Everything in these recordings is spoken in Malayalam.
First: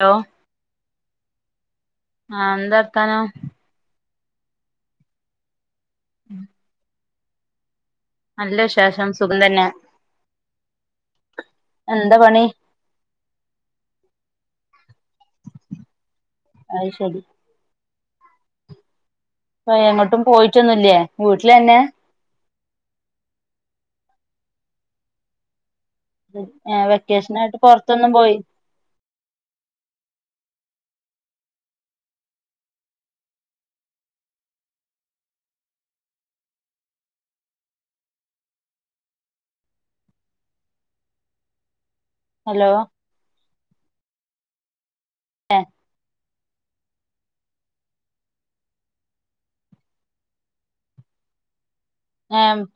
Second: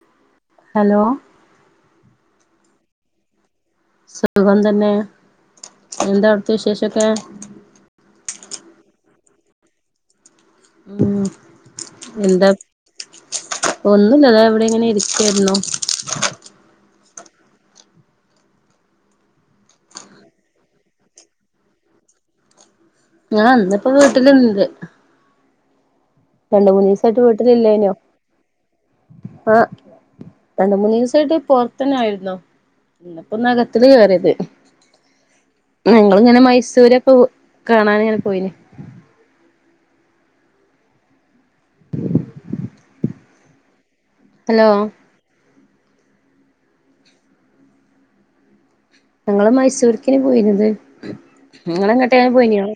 ലോ ഹലോ ആഹ എന്താ [unintelligible] സുഖം തന്നെ എന്താ അവിടുത്ത വിശേഷൊക്കെ നല്ല വിശേഷം സുഖം തന്നെ. ഉം എന്താ ഒന്നു ഇല്ല ദേ ഇവി ടിങ്ങനെ ഇരിക്കെരുന്നു. ആയ് ശരി. അ എങ്ങോട്ടും പോയിട്ടൊന്നുംല്ലേ വീട്ടിലന്നെ? ഞാൻ ഇന്നിപ്പോ വീട്ടില് ഇണ്ട്. ആ വെക്കേഷൻ ആയിട്ട് വീട്ടിലില്ലേനോ പൊറത്തൊന്നും പോയി ആഹ് രണ്ട് മൂന്ന് ദിവസായിട്ട് പോറത്തന്നെ ആയിരുന്നു. ഇന്നിപൊന്നകത്തില് കേയറിയത്. ഞങ്ങളിങ്ങനെ മൈസൂരൊക്ക കാണാനു ഇങ്ങനെ പോയിന്. ഹലോ ഹലോ ആ ഞങ്ങള് മൈസൂർക്കിനി പോയിരുന്നത്. നിങ്ങളെങ്ങട്ടേ ഏ പോയിനിയോ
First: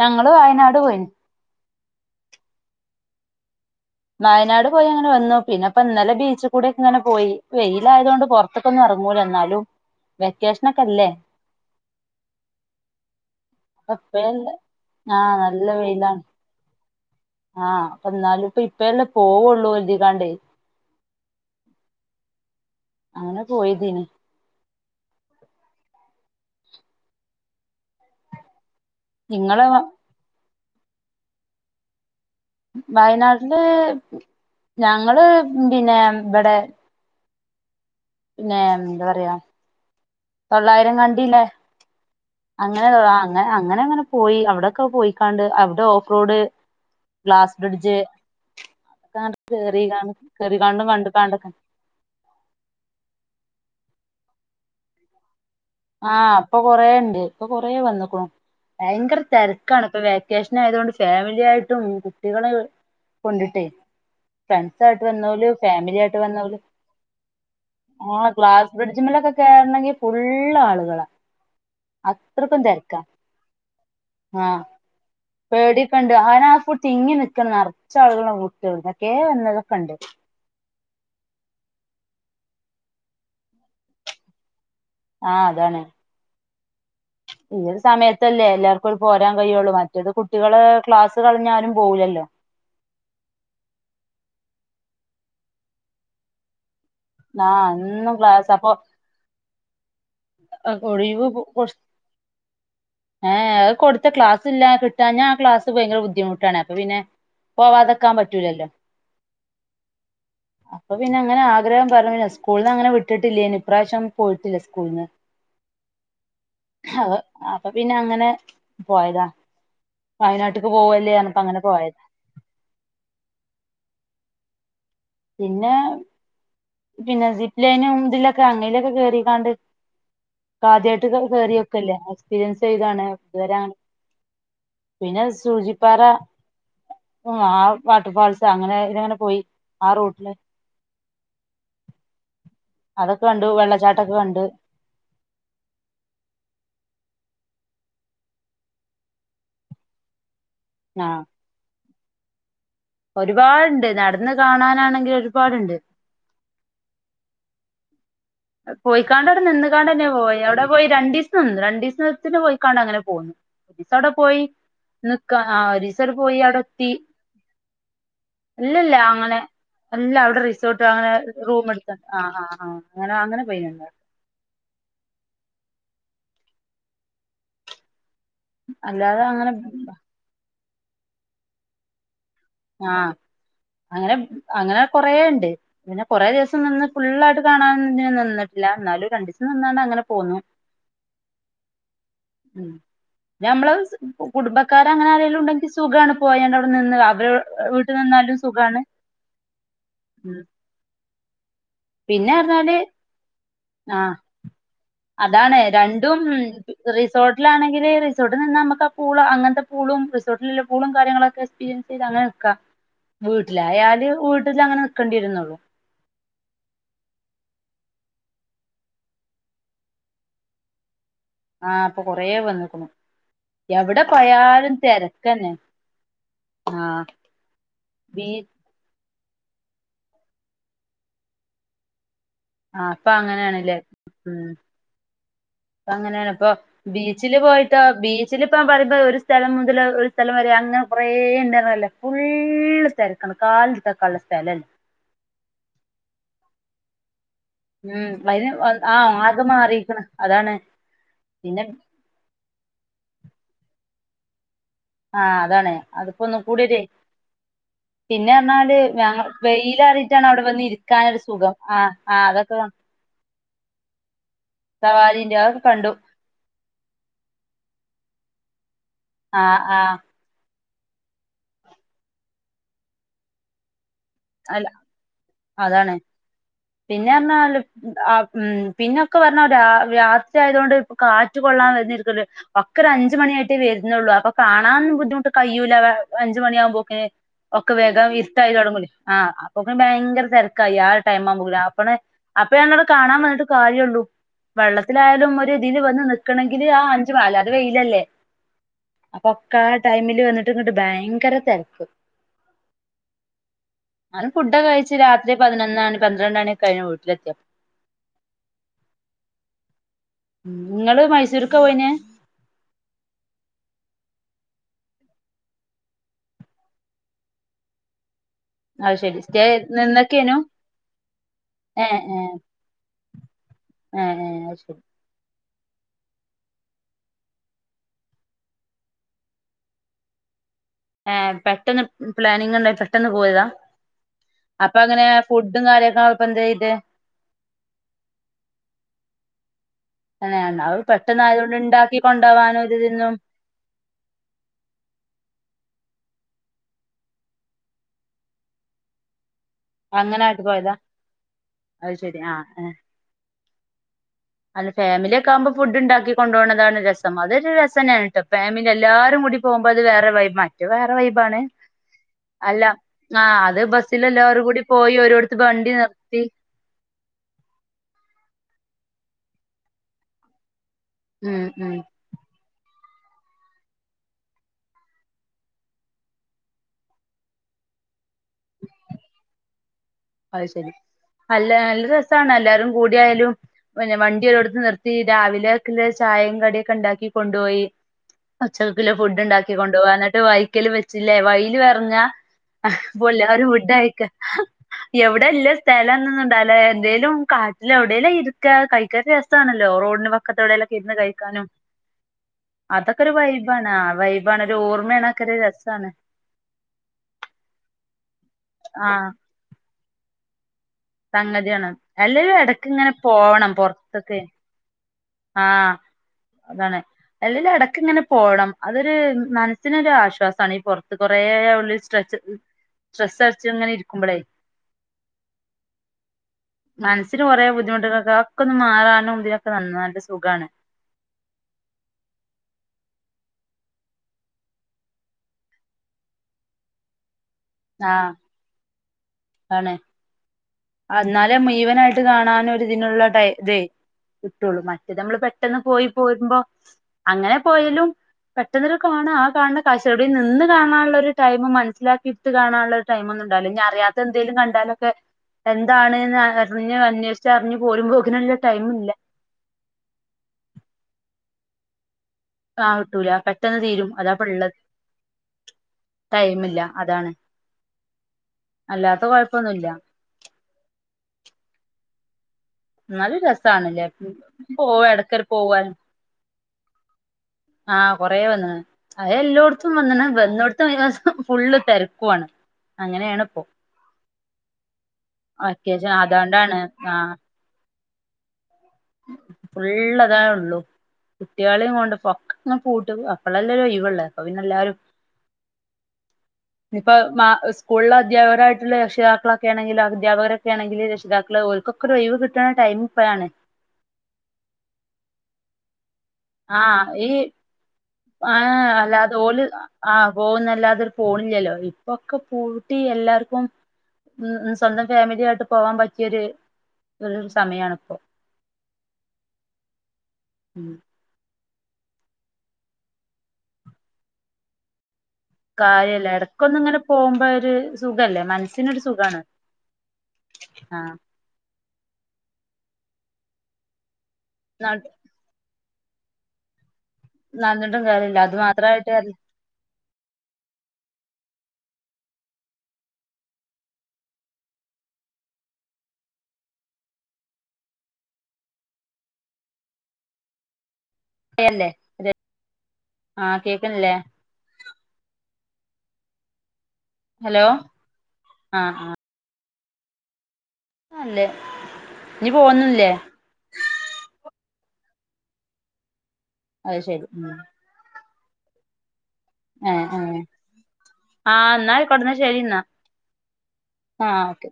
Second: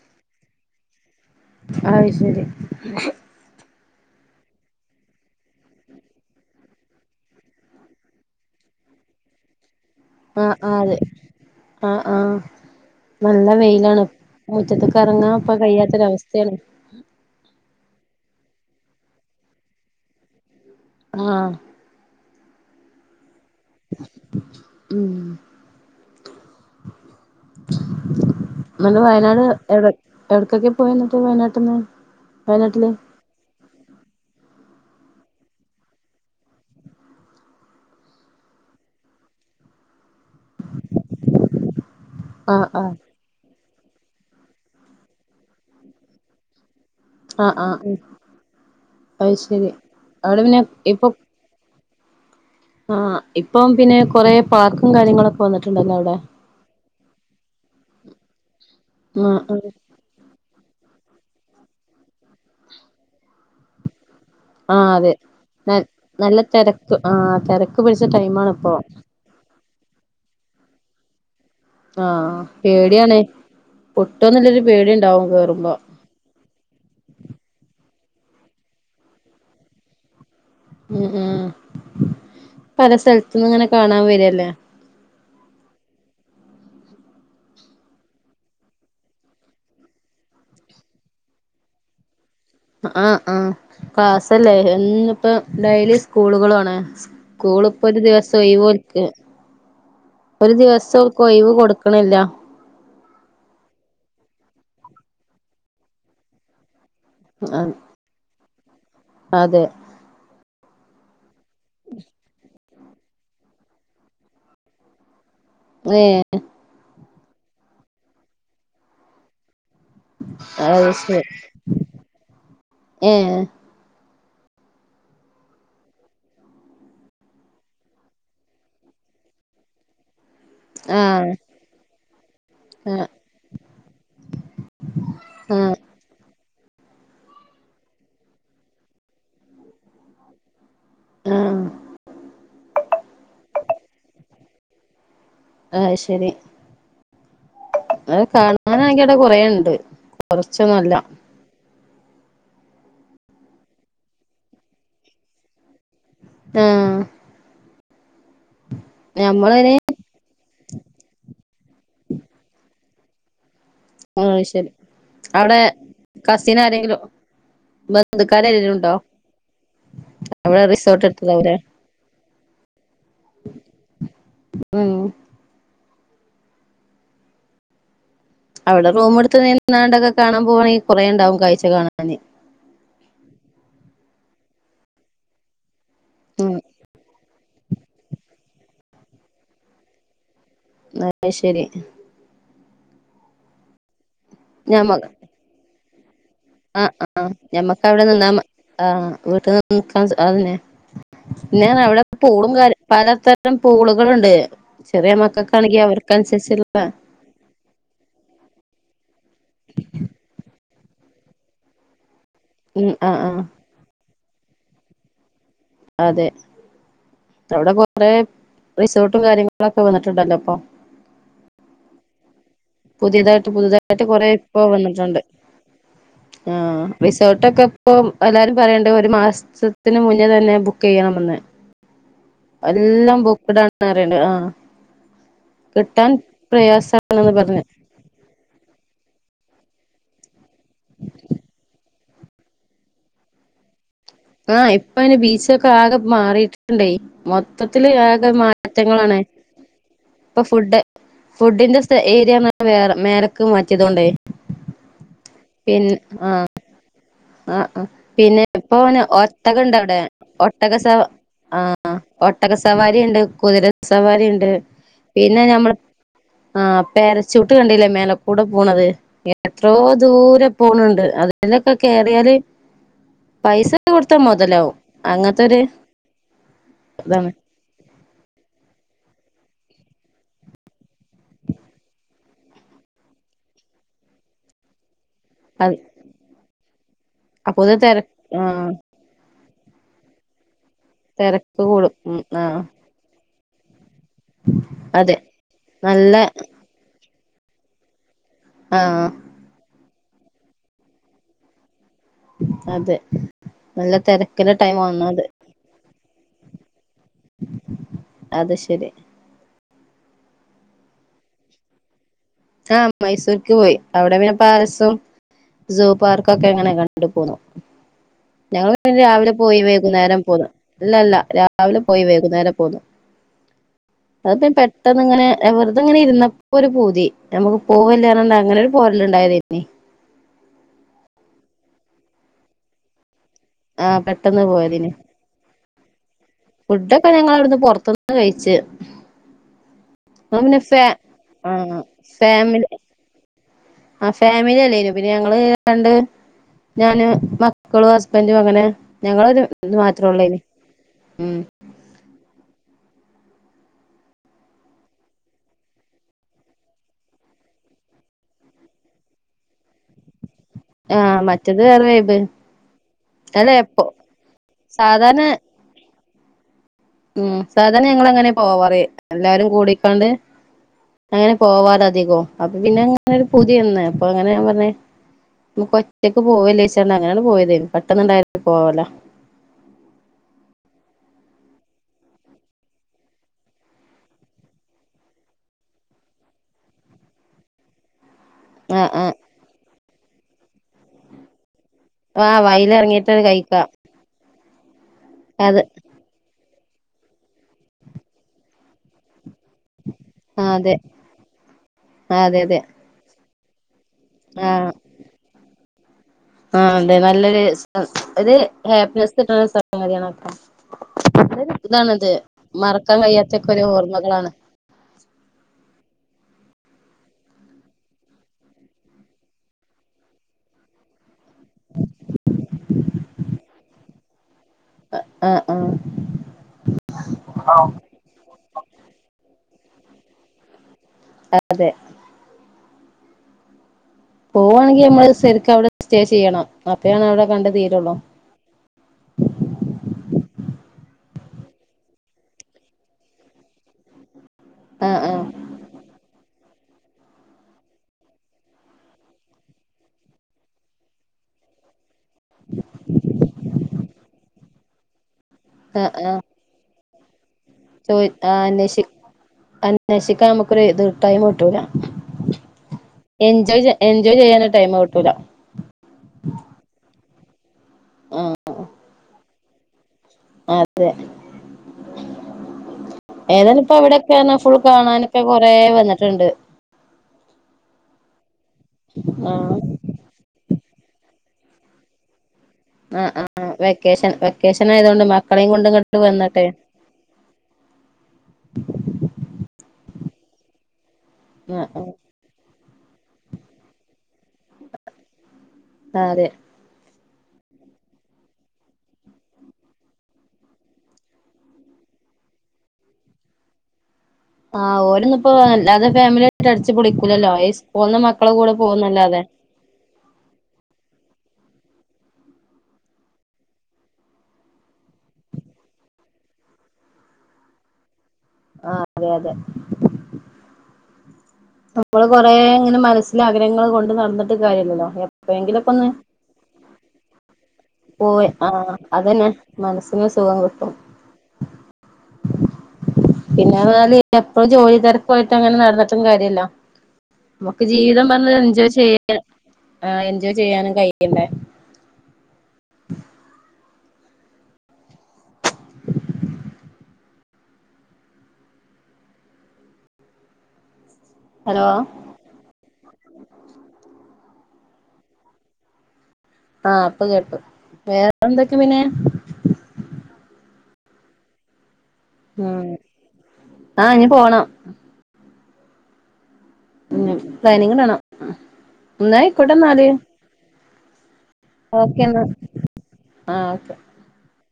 ഞങ്ങള് വയനാട് പോയിന് അത് ശരി വയനാട് പോയി ഞങ്ങള് വന്നു പിന്നെപ്പോ ഇന്നലെ ബീച്ച് കൂടൊക്കെ ഇങ്ങനെ പോയി വെയിലായത് കൊണ്ട് പൊറത്ത്ക്കൊന്നും എറങ്ങൂല ഇന്നാലും ആ ആ അതെ ആ ആഹ് നല്ല അപ്പ വെയിലാണ് ഇപ്പഴല്ലേ മുറ്റത്തക്ക് ആ എറങ്ങാ ഇപ്പ നല്ല കഴിയാത്തൊരവസ്ഥയാണ് ആഹ് അപ്പ എന്നാലും ഇപ്പ ഇപ്പഴല്ലേ പോവുള്ളൂ [unintelligible] ആഹ് അങ്ങന പോയതേനീ ഉം നിങ്ങള് വയനാട് നിങ്ങള് എവിടെ എവിടക്കൊക്കെ [unintelligible] വയനാട്ടിന്ന് വയനാട് [unintelligible] ഞങ്ങള് പിന്നെ ഇബടെ പിന്നെ എന്താ പറയാ തൊള്ളായിരം കണ്ടില്ലേ ആഹ് അങ്ങനെ ആഹ് അങ്ങനാ അങ്ങനെ അങ്ങനെ പോയി അവിടൊക്കെ പോയിക്കാണ്ട് അവിടെ ഓഫ്റോഡ് ആഹ് ഗ്ലാസ് ആഹ് ഉം ബ്രിഡ്ജ് ഒക്കെ അത് അങ്ങ് ശരി കേറിക്കാണ്ടും അവിടെ പിന്നെ കേറിക്കാണ്ടും ഇപ്പൊ കണ്ട് കാണ്ടു ആഹ് ഇപ്പം പിന്നെ കൊറെ പാർക്കും കാര്യങ്ങളൊ ആഹ് ഇപ്പൊ കൊറേണ്ട് ഇപ്പൊ കൊറേ വന്ന്‌ക്ക്ണു ഭയങ്കര ആഹ് ആഹ് തെരക്കാണ് ഇപ്പൊ വെക്കേഷ നായതോണ്ട് ഫാമിലി ആയിട്ടും കുട്ടികളെ കൊണ്ടിട്ടേ ഫ്രണ്ട്സ് ആഹ് ആയിട്ട് അതെ വന്നോല് ന ഫാമിലി ആയിട്ട് നല്ല വന്നോല് തെരക്ക് ആഹ് തെരക്ക് പിടിച്ച ടൈമാണ്പ്പൊ [unintelligible] ഫു ള്ളാളുകളാ ആഹ് അത്രക്കും തെരക്കാ പേടിയാണ് പൊട്ടോന്നുള്ളൊരു ആഹ് പേടിണ്ടാവും കേറുമ്പോ പേടിക്കെണ്ട് അയിനാ ഫുൾ തിങ്ങി ന്ക്കാണ് നർ ച്ചാളുകളാ അങ്ങോട്ട് കേറ്ന്നെ എവിട്ന്നക്കെ വന്നതൊക്കണ്ട് ഉം ഉം പല സ്ഥലത്തുന്ന്‌ ഇങ്ങനെ കാണാൻ വര് അല്ലേ ആഹ് അതാണ് ഈ ഒരു സമയത്തല്ലേ എല്ലാർക്കും ഒരു പോരാൻ കഴിയുള്ളു മറ്റത് കുട്ടികള ക്ലാസ് കളഞ്ഞാലും പോവൂലല്ലോ ആ ആ ക്ലാസ്ലലേ എന്നും ഇപ്പോ ഡെയ്ലി സ്കൂളുകളാണ് സ്കൂൾ ആഹ് ഇപ്പൊ ഒരു എന്നും ദിവസം ക്ലാസ് അപ്പൊ ഒയിവോൽക്ക് ഒഴിവ് കൊ കൊടുക്കണില്ല ഏ അത് കൊടുത്ത ക്ലാസ്ല്ല്ലാ കി ഞാ ആ ക്ലാസ് ഭയര ബുദ്ധിമുട്ടാണ് അപ്പ പിന്നെ ആഹ് പോവാതെക്കാൻ പ റ്റൂലല്ലോ അതെ അപ്പൊ പിന്നെ അങ്ങനെ ആഗ്രഹം പറഞ്ഞ സ്കൂളി അതങ്ങനെ വിട്ടിട്ടില്ലേനി ഇപ്രാവശ്യം പോയിട്ടില്ല സ്കൂള്ന്ന് ഏ അ അപ്പൊ പിന്നെ അങ്ങനെ പോയതാ വയനാട്ട്ക്ക് അത് ശരി പോവല്ലേർന്നപ്പ അങ്ങനെ പോയത ഏഹ് പിന്നെ പിന്നെ സിപ്ലൈനും ഇ തിലൊക്കെ അങ്ങേലൊക്കെ കേറിക്കാണ്ട് ആദ്യായിട്ട് ആഹ് കേറിയോക്കല്ലേ എക്സ്പീരിയൻസ് ചെയ്താണ് ആഹ് ഇതുവരാണ് പിന്നെ ആഹ് സൂചിപ്പാറ ആ ആ വാട്ടർ ഫാൾസ് അങ്ങനെ ഇതി ലങ്ങനെ പോയി ആ റോട്ടില ആ അതൊക്കെ കണ്ടു വെള്ളച്ചാട്ടൊക്കെ കണ്ട് ആയ് ശരി അ കാണാനാണങ്കിവിടെ കുറേണ്ട് കൊർച്ചെന്നല്ല ഒരുപാട്ണ്ട് നട്ന്ന് കാണാനാണെങ്കിൽ ഒരുപാട്ണ്ട് ആ പോയിക്കാണ്ട് അടെ നിന്നുകാണ്ട ന്നെപോയി അവിടെ പോയി രണ്ടീസം നിന്നു രണ്ടീസ്ത്തിന് പോയിക്കാണ്ടങ്ങനെ പോന്ന് ഒരീസവ്ടെ പോയി ആഹ് ശരി നിക്കാ ആ അവിടെ ഒരീസവ് ടെ പോയി കസിൻ അവിടെത്തി ആരെങ്കിലും ബന്ധുക്കാര് ആരെങ്കിലും ഇല്ലല്ല ഉണ്ടോ അങ്ങനെ അല്ല അവിടെ റിസോർട്ട് അ റൂം എടുക്ക ആ ആ ആ ആ അങ്ങനെ പൊയ്ന്നതാ ഉം അവടെ റൂം അല്ലാതെ എട്ത്ത് അങ്ങനെ നിന്നാണ്ടൊക്കെ കാണാൻ പോവാ കുറേണ്ടാവും കാഴ്ച കാണാന് ആഹ് അങ്ങനെ അങ്ങനെ കൊറേ ഇണ്ട് പിന്നെ കൊറേ ഉം ദിവസം നിന്ന് ഫുള്ളായിട്ട് കാണാന് നിന്ന്ട്ടില്ല ഇ ന്നാലും രണ്ടീസം നിന്നാണ്ടാണ്ടങ്ങനെ പോന്നു ആയ് ശരി ഉം ഞമ്മള് [unintelligible] കുടുംബക്കാർ അങ്ങനെ ആരേലും ഉണ്ടങ്കി സുഖാണോ? ആഹ ആഹ ഞമ്മക്ക് അവിടെ നിന്നാ സുഖാണ് ആഹ വീടിലെ നിക്കാൻ ഉം അതന്നെ. പിന്നെ അവിടെ പിന്നെ പൂളും പറഞ്ഞാല് കാര്യ പലതരം ആഹ പൂളുകളുണ്ട് ചെറിയ അതാണ് മക്കൾക്കാണെങ്കി രണ്ടും അവർക്കനുസരിച്ചുള്ള റിസോർട്ടിലാണെങ്കിൽ റിസോർട്ടിൽ നിന്ന് നമുക്ക് ആ പൂള അങ്ങനത്തെ പൂളും റിസോർട്ടിലല്ല സ്കൂളും കാര്യങ്ങളും ഒക്കെ എക്സ്പീരിയൻസ് ചെയ്ത് അങ്ങ ഉം ആഹ് ആഹ് വീട്ടിലായല് വീ അ അങ്ങന നിക്കേണ്ടിവരുന്നുള്ളു അതെ അവിടെ കൊറെ റിസോർട്ടും കാര്യങ്ങളൊക്കെ വന്നിട്ടുണ്ടല്ലോ അപ്പൊ ആഹ് ഇപ്പൊ കൊറേ വന്ന്ക്ക്ണു പുതിയതായിട്ട് എവിടെ പുതിയതായിട്ട് കൊറെ ഇപ്പ പോയാലും വന്നിട്ടുണ്ട്. തിരക്കന്നെ ആ ആഹ് റിസോർട്ടൊക്കെ ഇപ്പൊ ബീ എല്ലാരും പറയണ്ട ഒരു മാസ ത്തിന് മുന്നേ തന്നെ ബുക്ക് ചെയ്യണമെന്ന് ആ അപ്പൊ എല്ലാം ബുക്ക്ഡാണ് അങ്ങനെയണല്ലേ പറയണ്ട് ആഹ് ഉം കിട്ടാൻ അങ്ങനെയാണ് അപ്പൊ പ്രയാസാണെന്ന് ബീച്ചില് പറഞ്ഞ് പോയിട്ടോ ബീച്ചിലിപ്പ [unintelligible] ഒരു സ്ഥലം മുതല ഒരു സ്ഥലം വരയാ അങ്ങെ കുറെ ഉണ്ടാരുന്നല്ലോ. ഫുള്ള് തിരക്കാണ് കാലത്ത ആ ഇപ്പെ ബീച്ചൊക്കെ ആകെ മാറിട്ട ട്ടെ മൊത്തത്തില് ഉം ആകെ അതിന് ആഹ് മാറ്റങ്ങളാണ്. ആകെ മാറിക്കണ് ഇപ്പൊ അതാണ് ഫുഡ് പിന്നെ ഫുഡിന്റെ ഏരിയാന്ന് പറഞ്ഞ വേറെ ക് മാറ്റിയതോണ്ടേ ആ അതാാണ് പിന്നെ അതിപ്പോ ഒന്നും ആഹ് കൂടിട ആഹ് ആഹ് പിന്നെ ഇപ്പൊ ന്നാല് ഓന് ഞങ്ങ ഒട്ടകണ്ട് വെയിലറിയിട്ടാണ് അവിടെ വന്ന് ഒട്ടക സ ഇരിക്കാനൊരു സുഖം ആ ആഹ് ആ അതൊക്കെ ഒട്ടക വ സവാരി ഇണ്ട് കുതിര സവാരി ഇണ്ട് സവാരീന്റെ അതൊക്കെ കണ്ടു ആ പേരച്ചൂട്ട് കണ്ടല്ലേ മേലെ കൂടെ പോണത്. ആഹ് എത്രോ ആഹ് ദൂരം പോണണ്ട് അതിലൊക്കെ കേറിയല് പൈസ കൊടുത്താ അല്ല മൊതലാവും അങ്ങനത്തൊരു അതാണ് ഇതാണ് പിന്നൊല് ആ ഉം പിന്നെ ഒക്കെ പറഞ്ഞ രാത്രിയത കൊണ്ട് കാറ്റ് കൊള്ളാൻ വരിരിക്ക ഒക്കെ ഒരു അഞ്ച മണിയായിയിട്ട് വരുന്നുള്ളൂ അപ്പൊ കാണാൻ ബുദ്ധി കഴ്യൂല്ല അത് അഞ്ച് മണിയാകുമ്പോക്കെ ഒക്കെ അപ്പൊത് തെര വേഗം ഇരുട്ടായി ആഹ് തുടങ്ങൂല്ലേ ആ അപ്പൊക്കെ ഭയങ്കര തെര കയ്യ ആ ടൈംമാ തെരക്ക് അപ്പ കൂടും ഉം അപ്പൊ ആഹ് ങ്ങട് കാണാൻ [unintelligible] കാര്യള്ളൂ അതെ വെള്ളത്തിലായാലും ഒരു ഇതിൽ വന്ന് നല്ല നൽക്കണമെങ്കില് ആ [unintelligible] അത് വെയിലല്ലേ ആഹ് അപക്കാൽ ടൈമില് വന്നിട്ട് ഇങ്ങട്ട് ഭയങ്കര തിരക്ക് അതെ നല്ല ഞാൻ തെരക്കിന്റെ ഫുഡൊക്ക ടൈം കഴിച്ചു വന്നത് രാത്രി പതിനൊന്ന് പന്ത്രണ്ടണികഴിഞ്ഞ [unintelligible] അത് ശെരി ഇങ്ങള് മൈസൂർക്കാ പോയിന്യെ ആഹ് മൈസൂർക്ക് പോയി അവിടെ പിന്നെ പാലസും സൂ പാർക്കും ഒക്കെ എങ്ങനെ കണ്ടു പോന്നു ഞങ്ങൾ അത് ശരി രാവിലെ സ്റ്റേ പോയി വൈകുന്നേരം നിന്നക്കേനു പോന്നു ഇല്ലല്ല രാവിലെ ഏ പോയി ഏ വൈകുന്നേരം പോന്നു ഏ ഏ അതിപ്പം അത് ശരി പെട്ടന്ന് ഇങ്ങനെ വെറുതെ അങ്ങനെ ഇരുന്നപ്പോ ഒരു പൂതി ഞമക്ക് പോവല്ലേ പറഞ്ഞാണ്ട് അങ്ങനൊരു പോരല് ഇണ്ടായതേനി ഏ പെട്ടെന്ന് പ്ലാനിങ് ഇണ്ടായി പെട്ടന്ന് പോയതാ ആഹ് പെട്ടന്ന് അപ്പൊ പോയതിന് അങ്ങനെ ഫുഡും കാര്യൊക്കെ ഇപ്പ എന്ത ചെയ്ത് ഫുഡൊക്കെ ഞങ്ങവിടുന്ന് പുറത്തന്ന് കഴിച്ച് തന്നെ പിന്നെ അത് പെട്ടെന്ന് ആയതുകൊണ്ട് ആ ഉണ്ടാക്കി കൊണ്ടോവാനും ഫാമിലി ഒരു ഇതിന്നും ആ ഫാമിലി അല്ലേനു പിന്നെ ഞങ്ങള് രണ്ട് ഞാന് മക്കളും ഹസ്ബന്റ്അങ്ങനെ ഞങ്ങളരു അങ്ങനെ ആയിട്ട് പോയതാ അത് ശെരി. ആ അല്ല ഫാമിലിയ ഒക്കെകുമ്പോൾ ഫുഡ് ഉണ്ടാക്കി കൊണ്ട പോകണതാണ് രസം. അതൊരു രസംനെയാണ് കേട്ടോ ഫാമിലി എല്ലാരും കൂടി പോകുമ്പോ അത് വേറെ വൈബാണ്. അത്‌വേറെ ആഹ് വൈബാണ് മറ്റത് വേറെ വൈബ് അല്ല ആ അല്ല അത് എപ്പോ ബസ്സിൽ എല്ലാവരും കൂടി പോയി സാധാരണ ഓരോടുത്ത് വണ്ടി നിർത്തി [unintelligible] ഉം സാധാരണ ഞങ്ങ ൾഅങ്ങനെ പോവാറ്എല്ലാരും കൂടിക്കൊണ്ട് അങ്ങനെ ഉം ഉം പോവാറധികോ അപ്പൊ പിന്നെ അങ്ങന ഒരു പുതിയന്ന അപ്പൊ അങ്ങനെ ഞാൻ പറഞ്ഞ നമുക്ക് ഒറ്റക്ക് പോവല്ലേച്ചണ്ട അങ്ങനെയാണ് പോയതാപെട്ടന്നുണ്ടായി പോവല. അത് ശെരി അല്ല നല്ല രസണ് എല്ലാരും കൂടിയായാലും പിന്നെ വണ്ടിരടുത്ത് നിർത്തി രാവിലെക്ക ചായയും കടിയൊക്കെ ഉണ്ടാക്കി കൊണ്ടുപോയി. പച്ചക്കില ആഹ് ആഹ് ഫുഡ് ഉണ്ടാക്കിക്കൊ [unintelligible] വയിക്കല് വച്ചില്ലെ വയി ലും എർങ്ങാ ആഹ് [unintelligible] വയലിറങ്ങിട്ട് എല്ലാരും കഴിക്കാം ഫുഡയിക്കാ എവിടെല്ല അത് സ്ഥലംന്നൊന്ന ഇണ്ടാലേ എന്തേലും കാട്ടിൽ എവിടേലും ഇരിക്കാ കയ്ക്കാനരു ആണല്ലോ റോഡിന് ആഹ് അതെ വക്കത്തവിടെലൊക്കെ ഇന്ന് കഴിക്കാനും ആഹ് അതെ അതെ അതൊക്കെ ഒരു വൈബ് ഇപ നാൾ വൈബ ആണ് ഒരു ഓർമ്മയണക്ക രസം അതാണ്. ആഹ അതെ നല്ലൊരു സ് ഒര് ആ ഹാപ്പിനെസ് കിട്ടണ സ്ഥലം [unintelligible] സംഗതിയാണ്. എല്ലല്ലും ഇടക്ക്ഇങ്ങനെ മറക്കാൻ കഴിയാത്തൊക്കെ പോവണം ഒരു പുറത്തൊക്കെ ഓർമ്മകളാണ് ആഹ് അതാണ് അല്ലിൽ ഇടക്ക് ഇങ്ങനെ പോകണം. അതൊരു മനസ്സിനൊരു ആശ്വാസമാണ് ഈ പുറത്ത് കൊറെേ ഉള്ള സ്ട്രെസ്സ് സ്ട്രെസ് അരച്ച് ഇങ്ങനെ ഇരിക്കുമ്പോഴേ ആഹ് ആഹ് മൻസില് കൊറേ ബുദ്ധിമുട്ടുകളൊക്കെ അതൊക്കൊന്ന് മാറാനും ഇ വന്നാൽ സുഖാണ് അ തെ പോവാണെങ്കിൽ നമ്മള് സരിക്കവിടെ സ്റ്റേ ചെയ്യണം അപ്പഴാണ് അവിടെ കണ്ടു തീരൊള്ളൂ ആഹ് ആണ് വന്നാൽമുഴുവനായിട്ട് കാണൻ ഒരുതിനുള്ള ടൈ തെ കിട്ടുള്ളൂ മറ്റേ ആഹ് നമ്മള് ആഹ് പെട്ടെന്ന് പോയി പോരുമ്പോ അങ്ങനെ പോയലും പെട്ടെന്നൊരു കാണ ആ കാണുന്ന കാശോടിൽ നിന്ന് കാണാനുള്ള ഒരു ടൈം മനസ്സിലാ ഇട്ട് കാണാനുള്ള ടൈംഒന്നുംണ്ടല്ല അറിയാതെ എന്തങ്കിലും കണ്ട് ഇട്ടലൊക്കെ എന്താണ് ന്ന അറിഞ്ഞു വ ചോ അന്വേഷി അന്വേഷിക്കാൻ നമുക്കൊരു എതിർ ടൈംമ് കി ട്ടൂല്ല ആഹ് കിട്ടൂല പെട്ടെന്ന് തീരും അതാ ചെയ്യാന് പ്പള്ളത് ടൈം കിട്ടൂല ടൈമില്ല അതാണ് അല്ലാത്ത കുഴപ്പ പ്പൊന്നൂല്ല അതെ എന്നാലും ഏതാലും ഇപ്പോ രസാണ്ല്ലേ അവിടൊക്കെ ഫുൾ പോവ കാണാനൊക്കെ എടക്കൊരു കൊറെ വന്നിട്ട്ണ്ട് ആഹ് കൊറെ വന്ന്ണ് അത് ആഹ് എല്ലോട്ത്തും വന്ന്ണ് വന്നോട് [unintelligible] ഫുള്ള് തിരക്കുവാണ് ആ ആ വെക്കേഷൻ വെക്കേഷൻ ആയതുകൊണ്ട് മക്കളെയും കൊണ്ട് വെക്കേഷൻ ഇങ്ങോട്ട് വന്നാട്ടെ അതാണ്ടാണ് ഉ ഫുള്ളതാ ഉള്ളു ആഹ് കുട്ടികളെയും കൊണ്ട് പൊക്ക് ആ പൂട്ടും അപ്പളെല്ലേ ഒരു ഒഴിവ് ഉള്ളേ അപ്പം പിന്നെ എല്ലാരും ആഹ് അതെ ഇപ്പം മാ സ്കൂളിലെ അധ്യാപകരായിട്ടുള്ള രക്ഷിതാക്കളക്കെ ആണെങ്കിൽ അധ്യാപകരൊക്കെ ആണെങ്കില് രക്ഷിതാക്കള് ഓർക്കൊക്കെ ഒരു ഒഴിവ് കിട്ടണ ടൈം ഇപ്പഴാണ്. ആ ഓന്‌നുപ്പൊ അല്ലാതെ ഫാമിലിയായിട്ട് ആ അടിച്ച് ഈ പൊളിക്കൂലല്ലൊ യെസ് [unintelligible] ആ അല്ലാതെ ഓല് ആ പോകുന്നല്ലാതെ പോണില്ലല്ലോ ഇപ്പൊക്കെ പൂട്ടി എല്ലാർക്കും ഉ സ്വന്തം ഫാമിലി ആയിട്ട് പോവാൻ പറ്റിയൊരു ഒരു സമയം ആണ് ഇപ്പോ ആ അതെ അതെ ഉം നമ്മള് കൊറെ ഇങ്ങനെ മനസ്സിൽ ആഗ്രഹങ്ങൾ കൊണ്ട് നടന്നിട്ട് കാര്യയില്ലല്ലോ കാര്യ അല്ല ഇടക്കൊന്ന് ഇങ്ങനെ പോമ്പോ ഒരു സുഖല്ലേ പോയ് ആ ആ മനസ്സിനൊരു സുഖാണ് അതന്നെ മനസ്സിന് സുഖം കിട്ടും ആ പിന്നെ [unintelligible] എപ്പളും ജോലിതിരക്കുവായിട്ട് അണ് നടന്ന ഒന്നും കാര്യയില്ല നമുക്ക് നടന്നിട്ടും ജീവിതം കാര്യല്ല വന്ന് അത് എൻജോയ് മാത്രായിട്ട് ചെയ്യാൻ ആ എൻജോയ് ചെയ്യാനും കഴികണ്ടേ ഹലോ അല്ലേ ആ കേക്കുന്നില്ലേ ആ അപ്പം കേട്ട് ഹലോ വേറെ എന്തൊക്കെ ആ പിന്നെ ആ അല്ലേ ഇനി ഉം പോന്നില്ലേ ആഹ് ഇനി പോണം അത് ശരി ഉം ആ. മുന്നാഴി കെടംനാല്. ആ എന്നായി കെടന്നോ ശരി എന്നാ ആഹ് ഓക്കെ ആ ഓക്കെ